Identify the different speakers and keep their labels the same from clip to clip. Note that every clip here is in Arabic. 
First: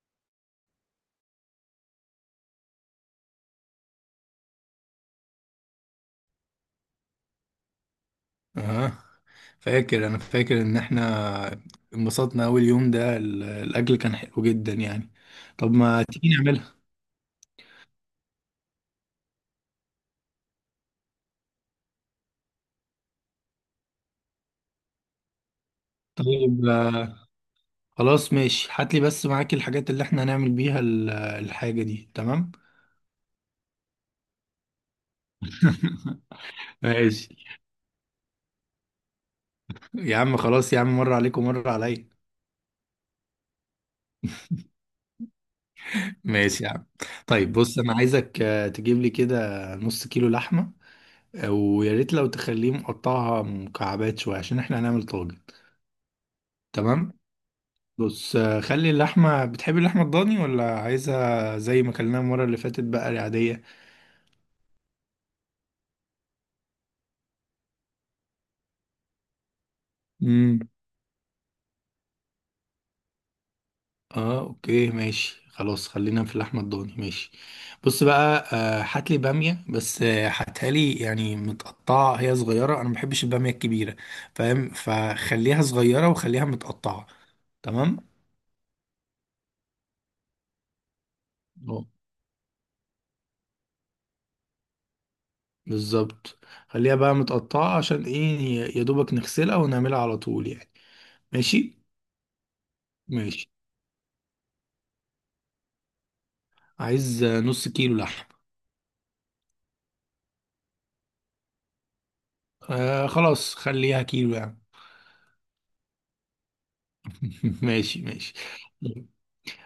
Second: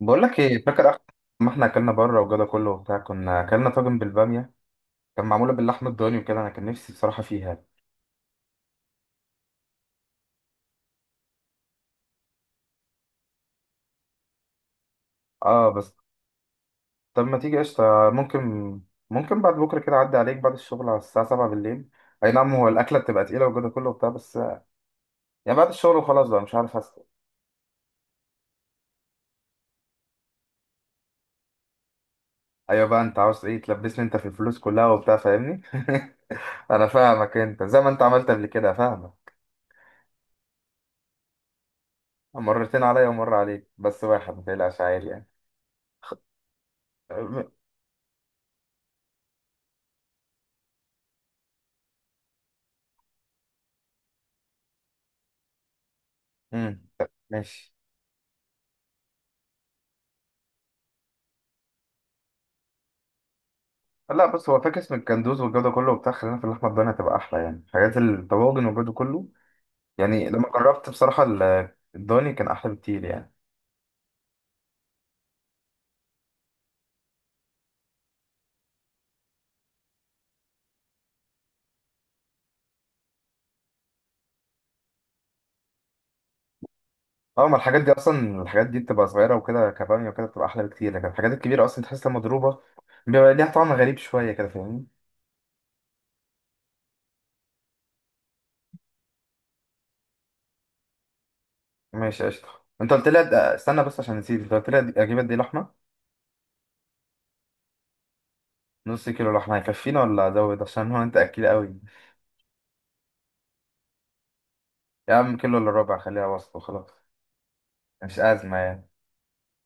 Speaker 1: بقول لك ايه؟ فاكر اخر ما احنا اكلنا بره وجدا كله وبتاع كنا اكلنا طاجن بالباميه؟ كان معموله باللحمه الضاني وكده، انا كان نفسي بصراحه فيها.
Speaker 2: اه. انا فاكر ان احنا انبسطنا اول يوم ده، الاكل كان حلو جدا يعني.
Speaker 1: اه
Speaker 2: طب
Speaker 1: بس
Speaker 2: ما تيجي نعملها.
Speaker 1: طب ما تيجي قشطه. ممكن، ممكن بعد بكره كده اعدي عليك بعد الشغل على الساعه 7 بالليل. اي نعم، هو الاكله بتبقى تقيله وجدا كله وبتاع، بس يعني بعد الشغل وخلاص بقى، مش
Speaker 2: طيب
Speaker 1: عارف اسال.
Speaker 2: خلاص ماشي، هات لي بس معاك الحاجات اللي احنا هنعمل بيها الحاجة دي. تمام.
Speaker 1: ايوه بقى انت عاوز ايه؟ تلبسني انت في الفلوس كلها وبتاع، فاهمني. انا
Speaker 2: ماشي
Speaker 1: فاهمك، انت زي ما انت عملت قبل كده، فاهمك.
Speaker 2: يا عم، خلاص يا عم، مرة عليك ومرة عليا.
Speaker 1: مرتين عليا ومره عليك، بس واحد ما تقلقش عادي يعني.
Speaker 2: ماشي يا عم.
Speaker 1: أم-
Speaker 2: طيب بص، انا عايزك تجيب لي كده نص كيلو لحمة. ويا ريت لو تخليه مقطعها مكعبات شوية عشان احنا هنعمل طاجن.
Speaker 1: أمم، طب
Speaker 2: تمام.
Speaker 1: ماشي.
Speaker 2: بص خلي اللحمة، بتحب اللحمة الضاني ولا عايزها زي ما كلناها المرة اللي فاتت بقى العادية؟
Speaker 1: لا بص، هو فاكس من الكندوز والجو ده كله وبتاع، خلينا في اللحمه الضاني هتبقى احلى يعني، حاجات الطواجن والجو ده كله. يعني لما
Speaker 2: امم.
Speaker 1: جربت بصراحه الضاني كان احلى بكتير يعني.
Speaker 2: اه اوكي ماشي، خلاص خلينا في اللحمة الضاني، ماشي. بص بقى، هات لي بامية بس، هاتها لي يعني متقطعة، هي صغيرة انا ما بحبش البامية الكبيرة، فاهم؟ فخليها صغيرة وخليها متقطعة.
Speaker 1: اه ما الحاجات دي
Speaker 2: تمام.
Speaker 1: اصلا، الحاجات دي بتبقى صغيره وكده كباميه، وكده بتبقى احلى بكتير، لكن الحاجات الكبيره اصلا
Speaker 2: اه.
Speaker 1: تحسها مضروبه. بيبقى ليها طعم غريب شويه كده، فاهمني.
Speaker 2: بالظبط. خليها بقى متقطعة عشان ايه، يا دوبك نغسلها ونعملها على طول يعني. ماشي
Speaker 1: ماشي قشطه. انت قلت لي
Speaker 2: ماشي.
Speaker 1: استنى بس عشان نسيت، انت قلت لي أد- اجيب قد ايه لحمه؟
Speaker 2: عايز نص كيلو لحم.
Speaker 1: نص كيلو لحمه هيكفينا ولا ازود عشان هو انت اكيل قوي؟
Speaker 2: خلاص خليها كيلو يعني.
Speaker 1: يا عم كيلو الا ربع، خليها وسط وخلاص.
Speaker 2: ماشي
Speaker 1: مش
Speaker 2: ماشي.
Speaker 1: ازمه يعني.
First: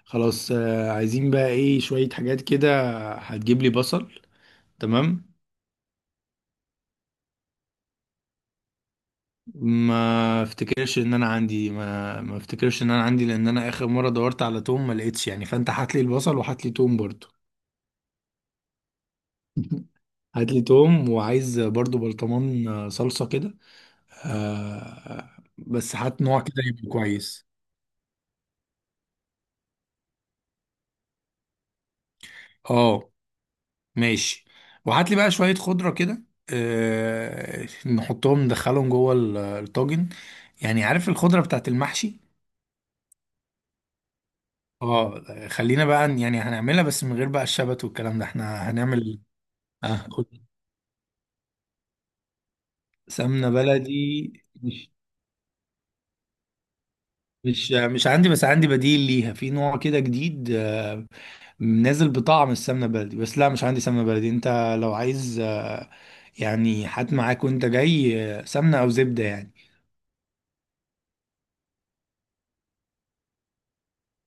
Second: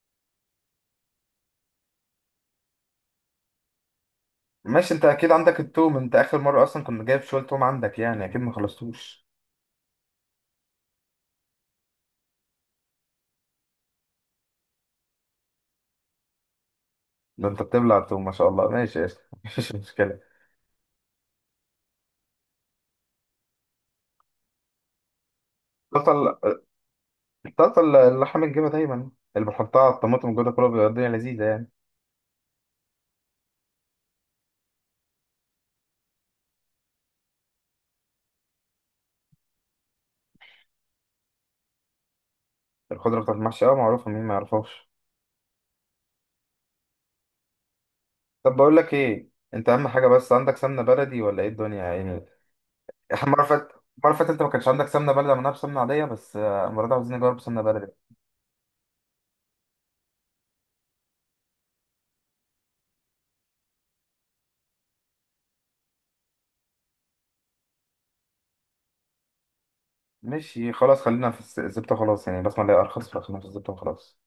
Speaker 2: خلاص عايزين بقى ايه، شوية حاجات كده. هتجيب لي بصل.
Speaker 1: ماشي، انت
Speaker 2: تمام.
Speaker 1: اكيد عندك التوم، انت اخر مره اصلا كنت جايب شويه توم عندك، يعني اكيد ما خلصتوش.
Speaker 2: ما افتكرش ان انا عندي، ما افتكرش ان انا عندي، لان انا اخر مرة دورت على توم ما لقيتش يعني، فانت هات لي البصل وهات لي توم برضو.
Speaker 1: ده انت بتبلع التوم، ما شاء الله، ماشي قشطة. مفيش مشكله.
Speaker 2: هات لي توم، وعايز برضو برطمان صلصة كده، آه بس هات نوع كده
Speaker 1: طاسه،
Speaker 2: يبقى كويس.
Speaker 1: طاسه. اللحم الجبه دايما، اللي بحطها على الطماطم وكده كله، بيبقى الدنيا لذيذه يعني.
Speaker 2: اه ماشي. وهات لي بقى شوية خضرة كده، نحطهم ندخلهم جوه الطاجن، يعني عارف الخضرة بتاعت المحشي.
Speaker 1: الخضره بتاعت المحشي، اه معروفه، مين ما يعرفهاش؟
Speaker 2: اه خلينا بقى، يعني هنعملها بس من غير بقى الشبت والكلام ده،
Speaker 1: طب
Speaker 2: احنا
Speaker 1: بقول لك
Speaker 2: هنعمل.
Speaker 1: ايه، انت اهم حاجه بس
Speaker 2: قول.
Speaker 1: عندك سمنه بلدي ولا ايه الدنيا يعني؟ احنا المره اللي
Speaker 2: سمنة
Speaker 1: فاتت، المره اللي فاتت
Speaker 2: بلدي؟
Speaker 1: انت ما كانش عندك
Speaker 2: مش
Speaker 1: سمنه بلدي، عملناها بسمنه عاديه، بس المره دي عاوزين نجرب سمنه
Speaker 2: مش
Speaker 1: بلدي.
Speaker 2: مش عندي، بس عندي بديل ليها في نوع كده جديد، نازل بطعم السمنة بلدي، بس لا مش عندي سمنة بلدي انت. لو عايز يعني هات معاك وانت جاي سمنة او زبدة يعني.
Speaker 1: ماشي خلاص، خلينا في الزبده خلاص يعني، بسمع اللي هي ارخص، فخلينا في الزبده وخلاص.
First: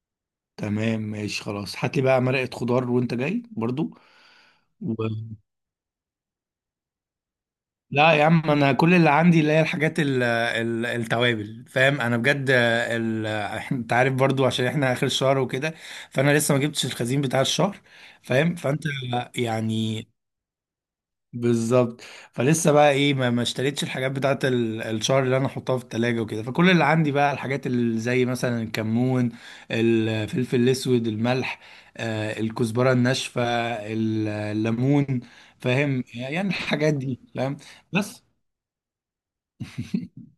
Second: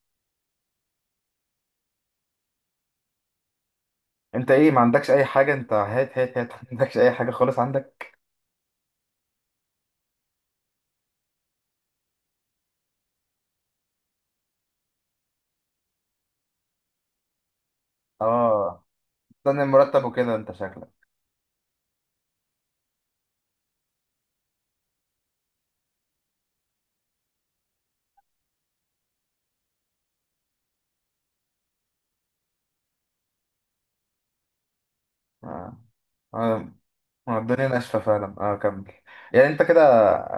Speaker 2: تمام ماشي. خلاص هات لي بقى مرقة خضار وانت جاي برضو.
Speaker 1: انت ايه ما
Speaker 2: و...
Speaker 1: عندكش اي حاجه؟ انت هات هات هات ما عندكش اي حاجه خالص
Speaker 2: لا
Speaker 1: عندك.
Speaker 2: يا عم، انا كل اللي عندي اللي هي الحاجات، التوابل، فاهم؟ انا بجد انت عارف برضو عشان احنا اخر الشهر وكده، فانا لسه ما جبتش الخزين بتاع الشهر، فاهم؟ فانت
Speaker 1: اه. استنى المرتب
Speaker 2: يعني.
Speaker 1: وكده انت شكلك.
Speaker 2: بالظبط. فلسه بقى ايه، ما اشتريتش الحاجات بتاعت الشهر اللي انا احطها في التلاجة وكده، فكل اللي عندي بقى الحاجات اللي زي مثلا الكمون، الفلفل الاسود، الملح، الكزبرة الناشفة، الليمون،
Speaker 1: اه
Speaker 2: فاهم يعني
Speaker 1: اه.
Speaker 2: الحاجات دي،
Speaker 1: اه،
Speaker 2: فاهم؟
Speaker 1: الدنيا ناشفه
Speaker 2: بس.
Speaker 1: فعلا، اه كمل. يعني انت كده،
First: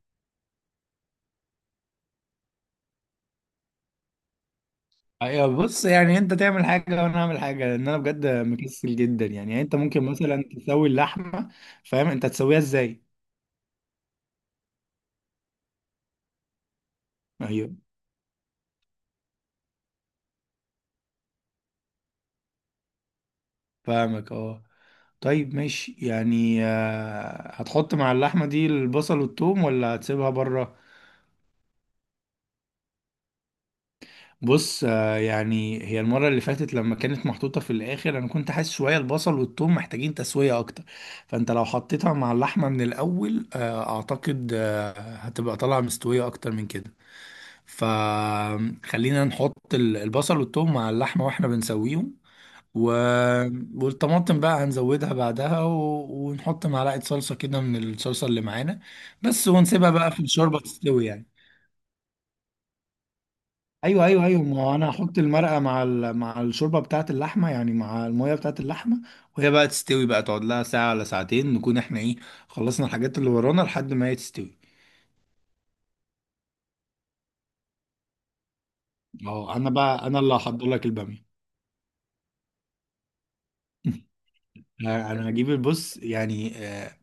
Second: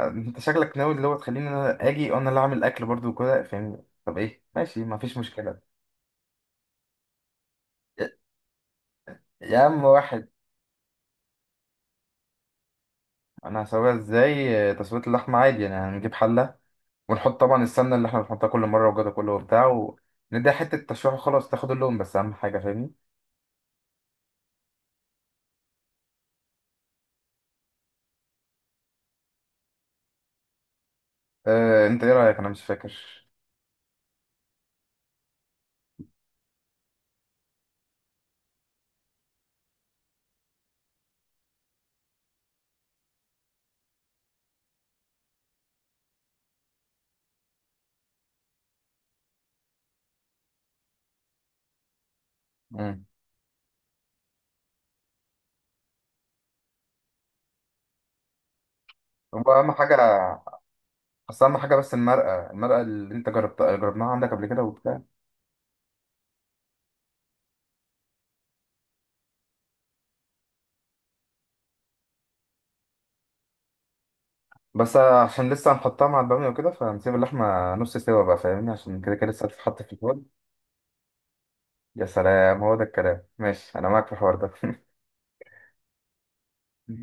Speaker 1: انت شكلك ناوي اللي هو تخليني انا اجي وانا اللي اعمل اكل برضو وكده، فاهمني؟ طب ايه، ماشي ما فيش
Speaker 2: ايوه
Speaker 1: مشكله.
Speaker 2: بص، يعني انت تعمل حاجة وانا اعمل حاجة، لان انا
Speaker 1: يا
Speaker 2: بجد مكسل جدا يعني
Speaker 1: يا
Speaker 2: يعني انت
Speaker 1: عم
Speaker 2: ممكن
Speaker 1: واحد.
Speaker 2: مثلا تسوي اللحمة، فاهم؟ انت تسويها ازاي؟
Speaker 1: انا هسويها ازاي؟ اه، تسويه اللحمه عادي يعني، هنجيب حله، ونحط طبعا
Speaker 2: ايوه
Speaker 1: السمنه اللي احنا بنحطها كل مره وجوده كله وبتاع، ونديها حته تشويح وخلاص تاخد اللون، بس اهم حاجه، فاهمني.
Speaker 2: فاهمك اه. طيب ماشي يعني، هتحط مع اللحمة دي البصل والثوم ولا هتسيبها بره؟
Speaker 1: آه، انت ايه رايك؟ انا مش فاكر.
Speaker 2: بص يعني هي المرة اللي فاتت لما كانت محطوطة في الآخر، أنا كنت حاسس شوية البصل والثوم محتاجين تسوية أكتر. فأنت لو حطيتها مع اللحمة من الأول، أعتقد هتبقى طالعة مستوية أكتر من كده. فخلينا نحط البصل والثوم مع اللحمة وإحنا بنسويهم. و-
Speaker 1: مم.
Speaker 2: والطماطم بقى هنزودها بعدها، ونحط معلقة صلصة كده من الصلصة اللي معانا بس،
Speaker 1: هو اهم
Speaker 2: ونسيبها
Speaker 1: حاجه،
Speaker 2: بقى في الشوربة تستوي يعني.
Speaker 1: بس اهم حاجه المرقه، المرقه اللي انت جربتها،
Speaker 2: ايوه
Speaker 1: جربناها
Speaker 2: ايوه
Speaker 1: عندك
Speaker 2: ايوه،
Speaker 1: قبل
Speaker 2: ما
Speaker 1: كده
Speaker 2: هو انا
Speaker 1: وبتاع.
Speaker 2: هحط المرقه مع مع الشوربه بتاعه اللحمه، يعني مع الميه بتاعه اللحمه، وهي بقى تستوي، بقى تقعد لها ساعه ولا ساعتين، نكون احنا ايه، خلصنا الحاجات اللي ورانا لحد ما هي تستوي.
Speaker 1: بس عشان لسه هنحطها مع الباميه وكده، فهنسيب اللحمه نص سوا بقى، فاهمني، عشان كده كده لسه
Speaker 2: اه. انا
Speaker 1: هتتحط في
Speaker 2: بقى انا
Speaker 1: الفرن.
Speaker 2: اللي هحضر لك الباميه.
Speaker 1: يا سلام، هو ده الكلام، ماشي انا معاك في الحوار ده
Speaker 2: انا هجيب البص يعني،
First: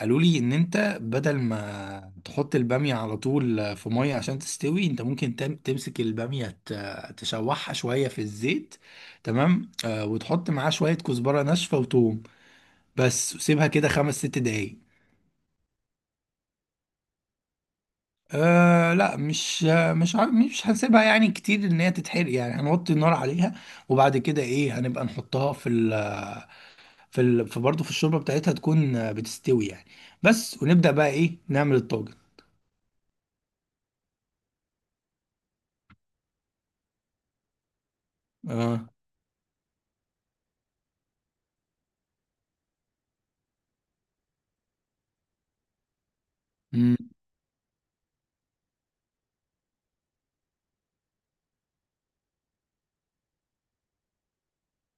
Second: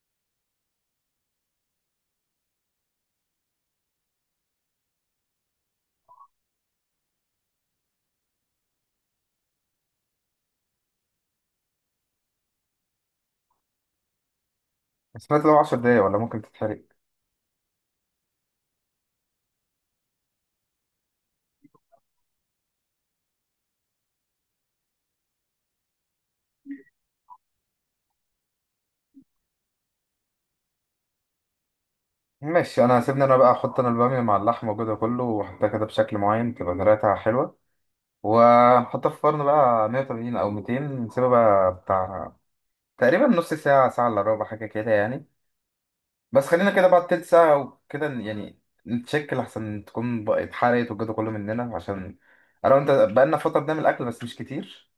Speaker 2: قالوا لي ان انت بدل ما تحط البامية على طول في مية عشان تستوي، انت ممكن تمسك البامية تشوحها شوية في الزيت. تمام. وتحط معاه شوية كزبرة ناشفة وتوم بس، وسيبها كده 5 6 دقايق.
Speaker 1: بس فات لو 10 دقايق ولا ممكن تتحرق.
Speaker 2: لا مش، مش هنسيبها يعني كتير ان هي تتحرق يعني، هنوطي النار عليها. وبعد كده ايه، هنبقى نحطها في ال في ال في برضه في الشوربة بتاعتها، تكون بتستوي يعني. بس، ونبدأ بقى ايه نعمل الطاجن.
Speaker 1: ماشي، انا سيبني انا بقى، احط انا الباميه مع اللحمه وكده كله، واحطها كده بشكل معين تبقى طريقتها حلوه،
Speaker 2: اه.
Speaker 1: وهنحطها في الفرن بقى 180 او 200. نسيبها بقى بتاع، تقريبا نص ساعه، ساعه الا ربع، حاجه كده يعني. بس خلينا كده بعد تلت ساعة وكده يعني نتشكل أحسن تكون بقى اتحرقت والجو ده كله مننا، عشان أنا وأنت بقالنا فترة بنعمل أكل بس مش كتير،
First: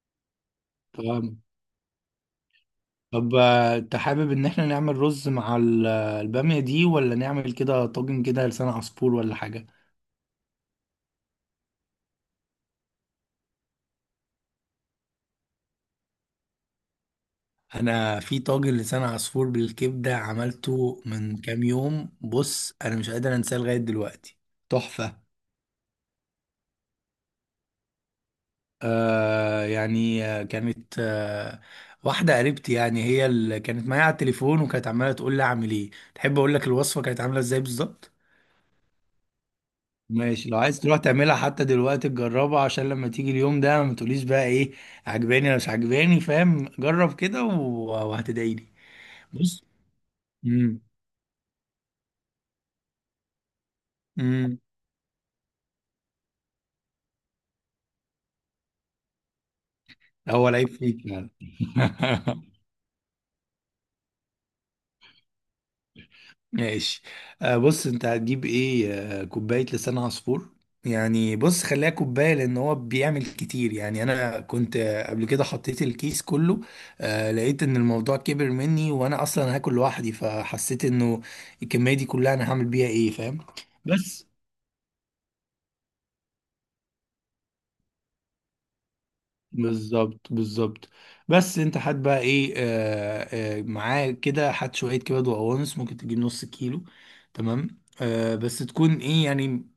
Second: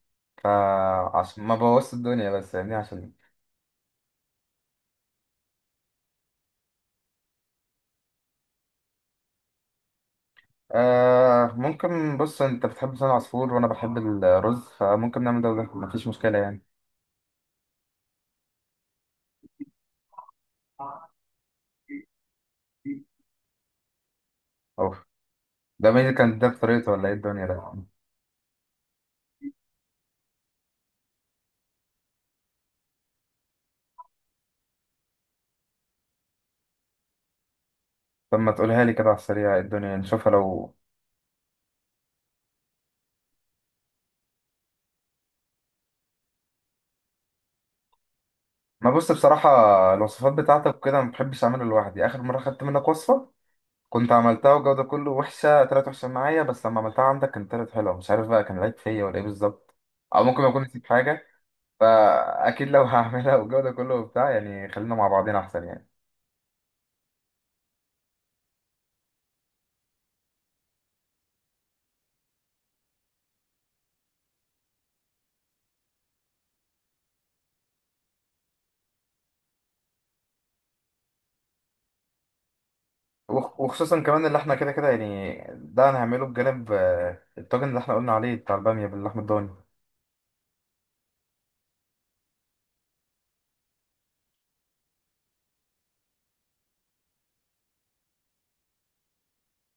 Speaker 2: امم.
Speaker 1: فعشان ما بوظت الدنيا بس يعني، عشان إيه.
Speaker 2: طب انت حابب ان احنا نعمل رز مع البامية دي ولا نعمل كده طاجن كده لسان عصفور ولا حاجة؟
Speaker 1: آه ممكن، بص، أنت بتحب لسان العصفور وأنا بحب الرز، فممكن نعمل ده وده، مفيش مشكلة يعني.
Speaker 2: انا في طاجن لسان عصفور بالكبدة عملته من كام يوم، بص انا مش قادر انساه لغاية دلوقتي،
Speaker 1: أوف،
Speaker 2: تحفة.
Speaker 1: ده مين اللي كان ده بطريقته ولا إيه الدنيا ده؟
Speaker 2: يعني كانت واحدة قريبتي، يعني هي اللي كانت معايا على التليفون، وكانت عمالة تقول لي اعمل ايه، تحب اقول لك الوصفة كانت عاملة ازاي بالظبط؟
Speaker 1: طب ما تقولها لي كده على السريع، إيه الدنيا، نشوفها
Speaker 2: ماشي لو
Speaker 1: لو.
Speaker 2: عايز تروح تعملها حتى دلوقتي تجربها، عشان لما تيجي اليوم ده ما تقوليش بقى ايه عجباني ولا مش عجباني، فاهم؟ جرب كده وهتدعيلي.
Speaker 1: ما بص بصراحة،
Speaker 2: بص.
Speaker 1: الوصفات
Speaker 2: امم
Speaker 1: بتاعتك كده ما بحبش أعمله لوحدي، آخر مرة خدت منك وصفة، كنت عملتها
Speaker 2: امم
Speaker 1: والجو ده كله، وحشة طلعت وحشة معايا، بس لما عملتها عندك كانت طلعت حلوة، مش عارف بقى كان العيب فيا ولا ايه بالظبط. أو ممكن ما
Speaker 2: هو
Speaker 1: أكون
Speaker 2: لعيب
Speaker 1: نسيت
Speaker 2: فيك
Speaker 1: حاجة.
Speaker 2: يعني.
Speaker 1: فأكيد لو هعملها والجو ده كله وبتاع يعني، خلينا مع بعضين أحسن يعني.
Speaker 2: ماشي. بص، انت هتجيب ايه، كوباية لسان عصفور. يعني بص، خليها كوباية لان هو بيعمل كتير يعني، انا كنت قبل كده حطيت الكيس كله، لقيت ان الموضوع كبر مني وانا اصلا هاكل لوحدي، فحسيت انه الكمية دي كلها انا هعمل بيها ايه، فاهم؟
Speaker 1: وخصوصا كمان
Speaker 2: بس.
Speaker 1: اللي احنا كده كده يعني، ده هنعمله بجانب الطاجن اللي احنا قلنا عليه بتاع البامية باللحمة الضاني.
Speaker 2: بالظبط بالظبط. بس انت هات بقى ايه، معاه كده هات شويه كبد وقوانص، ممكن تجيب نص كيلو. تمام. بس تكون ايه يعني،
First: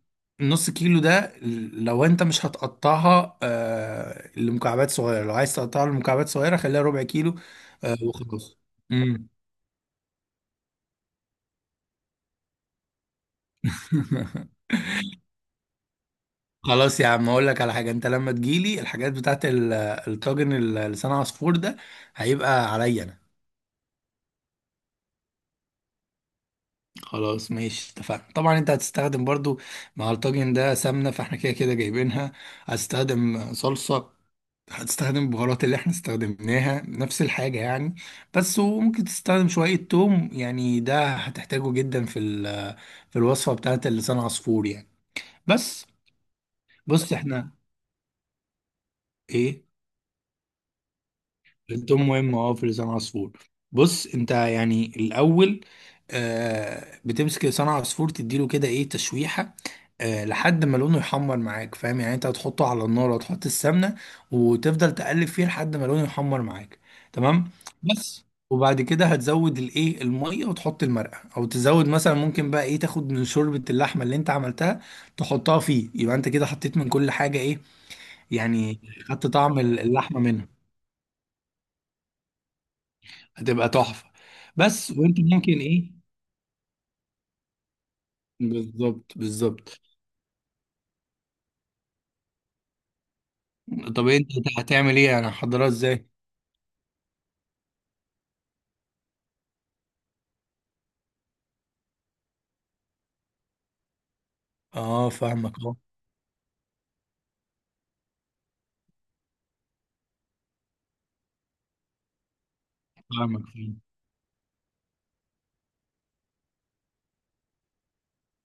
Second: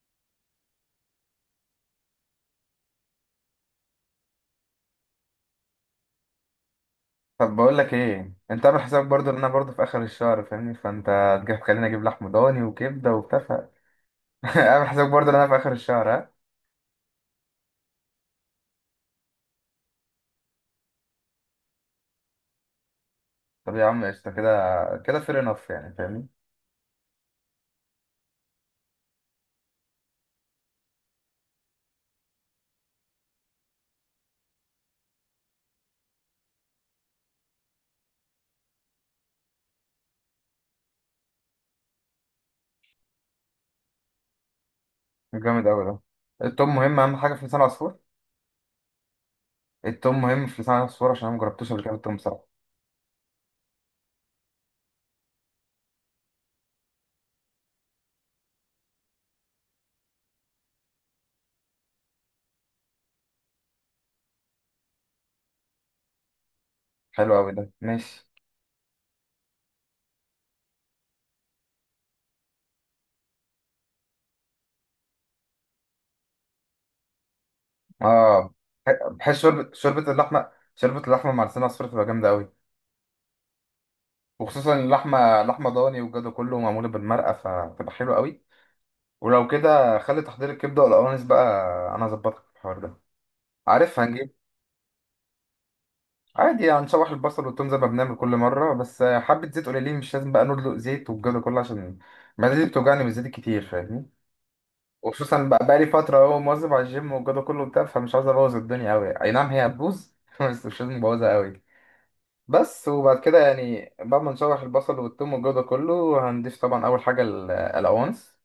Speaker 2: نص كيلو ده لو انت مش هتقطعها لمكعبات صغيره، لو عايز تقطعها لمكعبات صغيره خليها ربع كيلو.
Speaker 1: طب بقول لك ايه،
Speaker 2: وخلاص.
Speaker 1: انت عامل حسابك
Speaker 2: مم.
Speaker 1: برضو ان انا برضو في اخر الشهر، فاهمني، فانت تجي تخليني اجيب لحم ضاني وكبده وبتاع عامل حسابك برضو ان انا في اخر الشهر، ها؟
Speaker 2: خلاص يا عم، اقول لك على حاجه، انت لما تجيلي الحاجات بتاعت الطاجن لسان عصفور ده، هيبقى عليا انا.
Speaker 1: طب يا عم قشطه كده، كده فير انف يعني، فاهمني.
Speaker 2: خلاص ماشي اتفقنا. طبعا انت هتستخدم برضو مع الطاجن ده سمنة، فاحنا كده كده جايبينها. هتستخدم صلصة، هتستخدم البهارات اللي احنا استخدمناها، نفس الحاجة يعني. بس وممكن تستخدم شوية توم، يعني ده هتحتاجه جدا في في الوصفة بتاعت اللسان عصفور يعني.
Speaker 1: جامد أوي
Speaker 2: بس.
Speaker 1: ده. التوم مهم،
Speaker 2: بص
Speaker 1: أهم حاجة في
Speaker 2: احنا
Speaker 1: لسان العصفور.
Speaker 2: ايه،
Speaker 1: التوم مهم في لسان العصفور، عشان أنا مجربتوش قبل كده
Speaker 2: التوم
Speaker 1: التوم
Speaker 2: مهم
Speaker 1: بصراحة.
Speaker 2: اه في لسان عصفور. بص انت يعني الاول، بتمسك لسان عصفور تديله كده ايه، تشويحة، لحد ما لونه يحمر معاك، فاهم؟ يعني انت هتحطه على النار وتحط السمنه، وتفضل تقلب فيه لحد ما لونه يحمر معاك.
Speaker 1: حلو
Speaker 2: تمام.
Speaker 1: أوي ده،
Speaker 2: بس
Speaker 1: ماشي.
Speaker 2: وبعد كده هتزود الايه، الميه، وتحط المرقه، او تزود مثلا ممكن بقى ايه، تاخد من شوربه اللحمه اللي انت عملتها تحطها فيه، يبقى انت كده حطيت من كل حاجه ايه
Speaker 1: آه،
Speaker 2: يعني، خدت
Speaker 1: بحس
Speaker 2: طعم
Speaker 1: شوربة،
Speaker 2: اللحمه منها،
Speaker 1: شوربة اللحمة مع لسان العصفور تبقى جامدة أوي.
Speaker 2: هتبقى تحفه.
Speaker 1: وخصوصا
Speaker 2: بس. وانت
Speaker 1: اللحمة،
Speaker 2: ممكن
Speaker 1: لحمة
Speaker 2: ايه،
Speaker 1: ضاني والجو كله، معمولة بالمرقة فتبقى حلوة أوي.
Speaker 2: بالظبط
Speaker 1: ولو
Speaker 2: بالظبط.
Speaker 1: كده خلي تحضير الكبدة والقوانص بقى، أنا أظبطك في الحوار ده، عارف،
Speaker 2: طب انت
Speaker 1: هنجيب.
Speaker 2: هتعمل ايه يعني، هحضرها ازاي؟
Speaker 1: عادي هنشوح البصل والتوم زي ما بنعمل كل مرة، بس حبة زيت قليلين، مش لازم بقى ندلق زيت والجو ده كله، عشان معدتي بتوجعني بالزيت الكتير، فاهمني.
Speaker 2: اه
Speaker 1: وخصوصا
Speaker 2: فاهمك.
Speaker 1: بقى،
Speaker 2: اه
Speaker 1: لي فترة اهو مواظب على الجيم والجو كله بتاع، فمش عاوز ابوظ الدنيا قوي، اي نعم هي هتبوظ بس مش لازم ابوظها قوي. بس وبعد كده
Speaker 2: فاهمك.
Speaker 1: يعني، بعد ما نشوح البصل والثوم والجو ده كله، هنضيف طبعا اول حاجة القوانص،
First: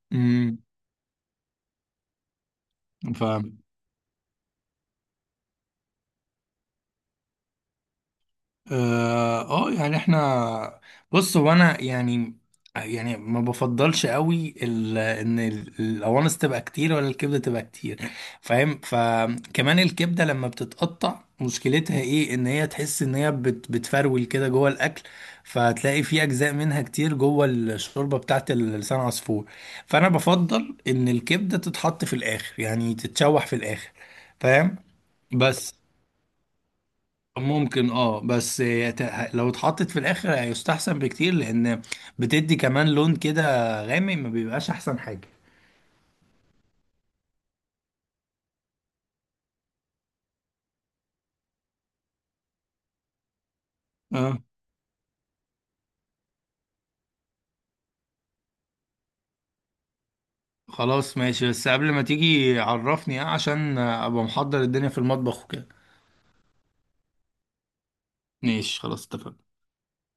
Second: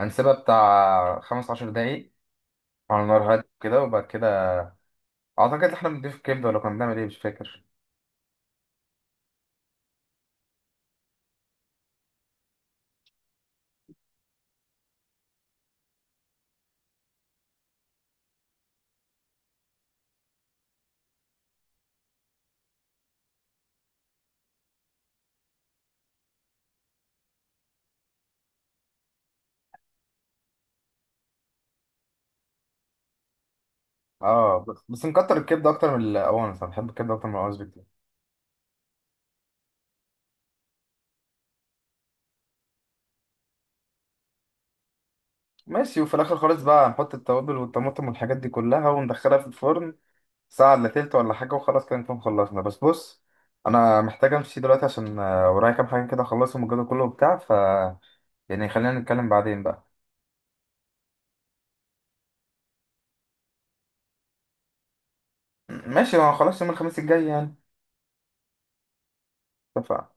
Speaker 1: هنسيبها
Speaker 2: امم
Speaker 1: بتاع 15 دقايق على نار هادية
Speaker 2: فاهم.
Speaker 1: كده، وبعد كده اعتقد احنا بنضيف كبدة ولا كنا بنعمل ايه؟ مش فاكر.
Speaker 2: اه. يعني احنا، بص هو انا يعني، ما بفضلش قوي ان القوانص تبقى كتير ولا الكبده تبقى كتير، فاهم؟ فكمان الكبده لما بتتقطع مشكلتها ايه، ان هي تحس ان هي بتفرول كده جوه الاكل، فهتلاقي في اجزاء منها كتير جوه الشوربه بتاعت لسان عصفور، فانا بفضل ان الكبده تتحط في الاخر، يعني تتشوح في الاخر.
Speaker 1: اه
Speaker 2: فاهم؟
Speaker 1: بس، نكتر الكبدة
Speaker 2: بس.
Speaker 1: اكتر من القوانص، انا بحب الكبدة اكتر من القوانص بكتير.
Speaker 2: ممكن اه، بس لو اتحطت في الاخر هيستحسن بكتير، لان بتدي كمان لون كده غامق، ما بيبقاش احسن حاجة.
Speaker 1: ماشي، وفي الاخر خالص بقى هنحط التوابل والطماطم والحاجات دي كلها، وندخلها في الفرن ساعة إلا تلت ولا حاجة، وخلاص كده نكون خلصنا. بس بص، أنا محتاج
Speaker 2: اه
Speaker 1: أمشي دلوقتي عشان ورايا كام حاجة كده أخلصهم، الجدول كله وبتاع، ف يعني خلينا نتكلم بعدين بقى.
Speaker 2: خلاص ماشي، بس قبل ما تيجي عرفني عشان ابقى محضر الدنيا في المطبخ وكده.
Speaker 1: ماشي ما خلاص، يوم الخميس الجاي يعني.
Speaker 2: ماشي خلاص اتفقنا.
Speaker 1: اتفقنا.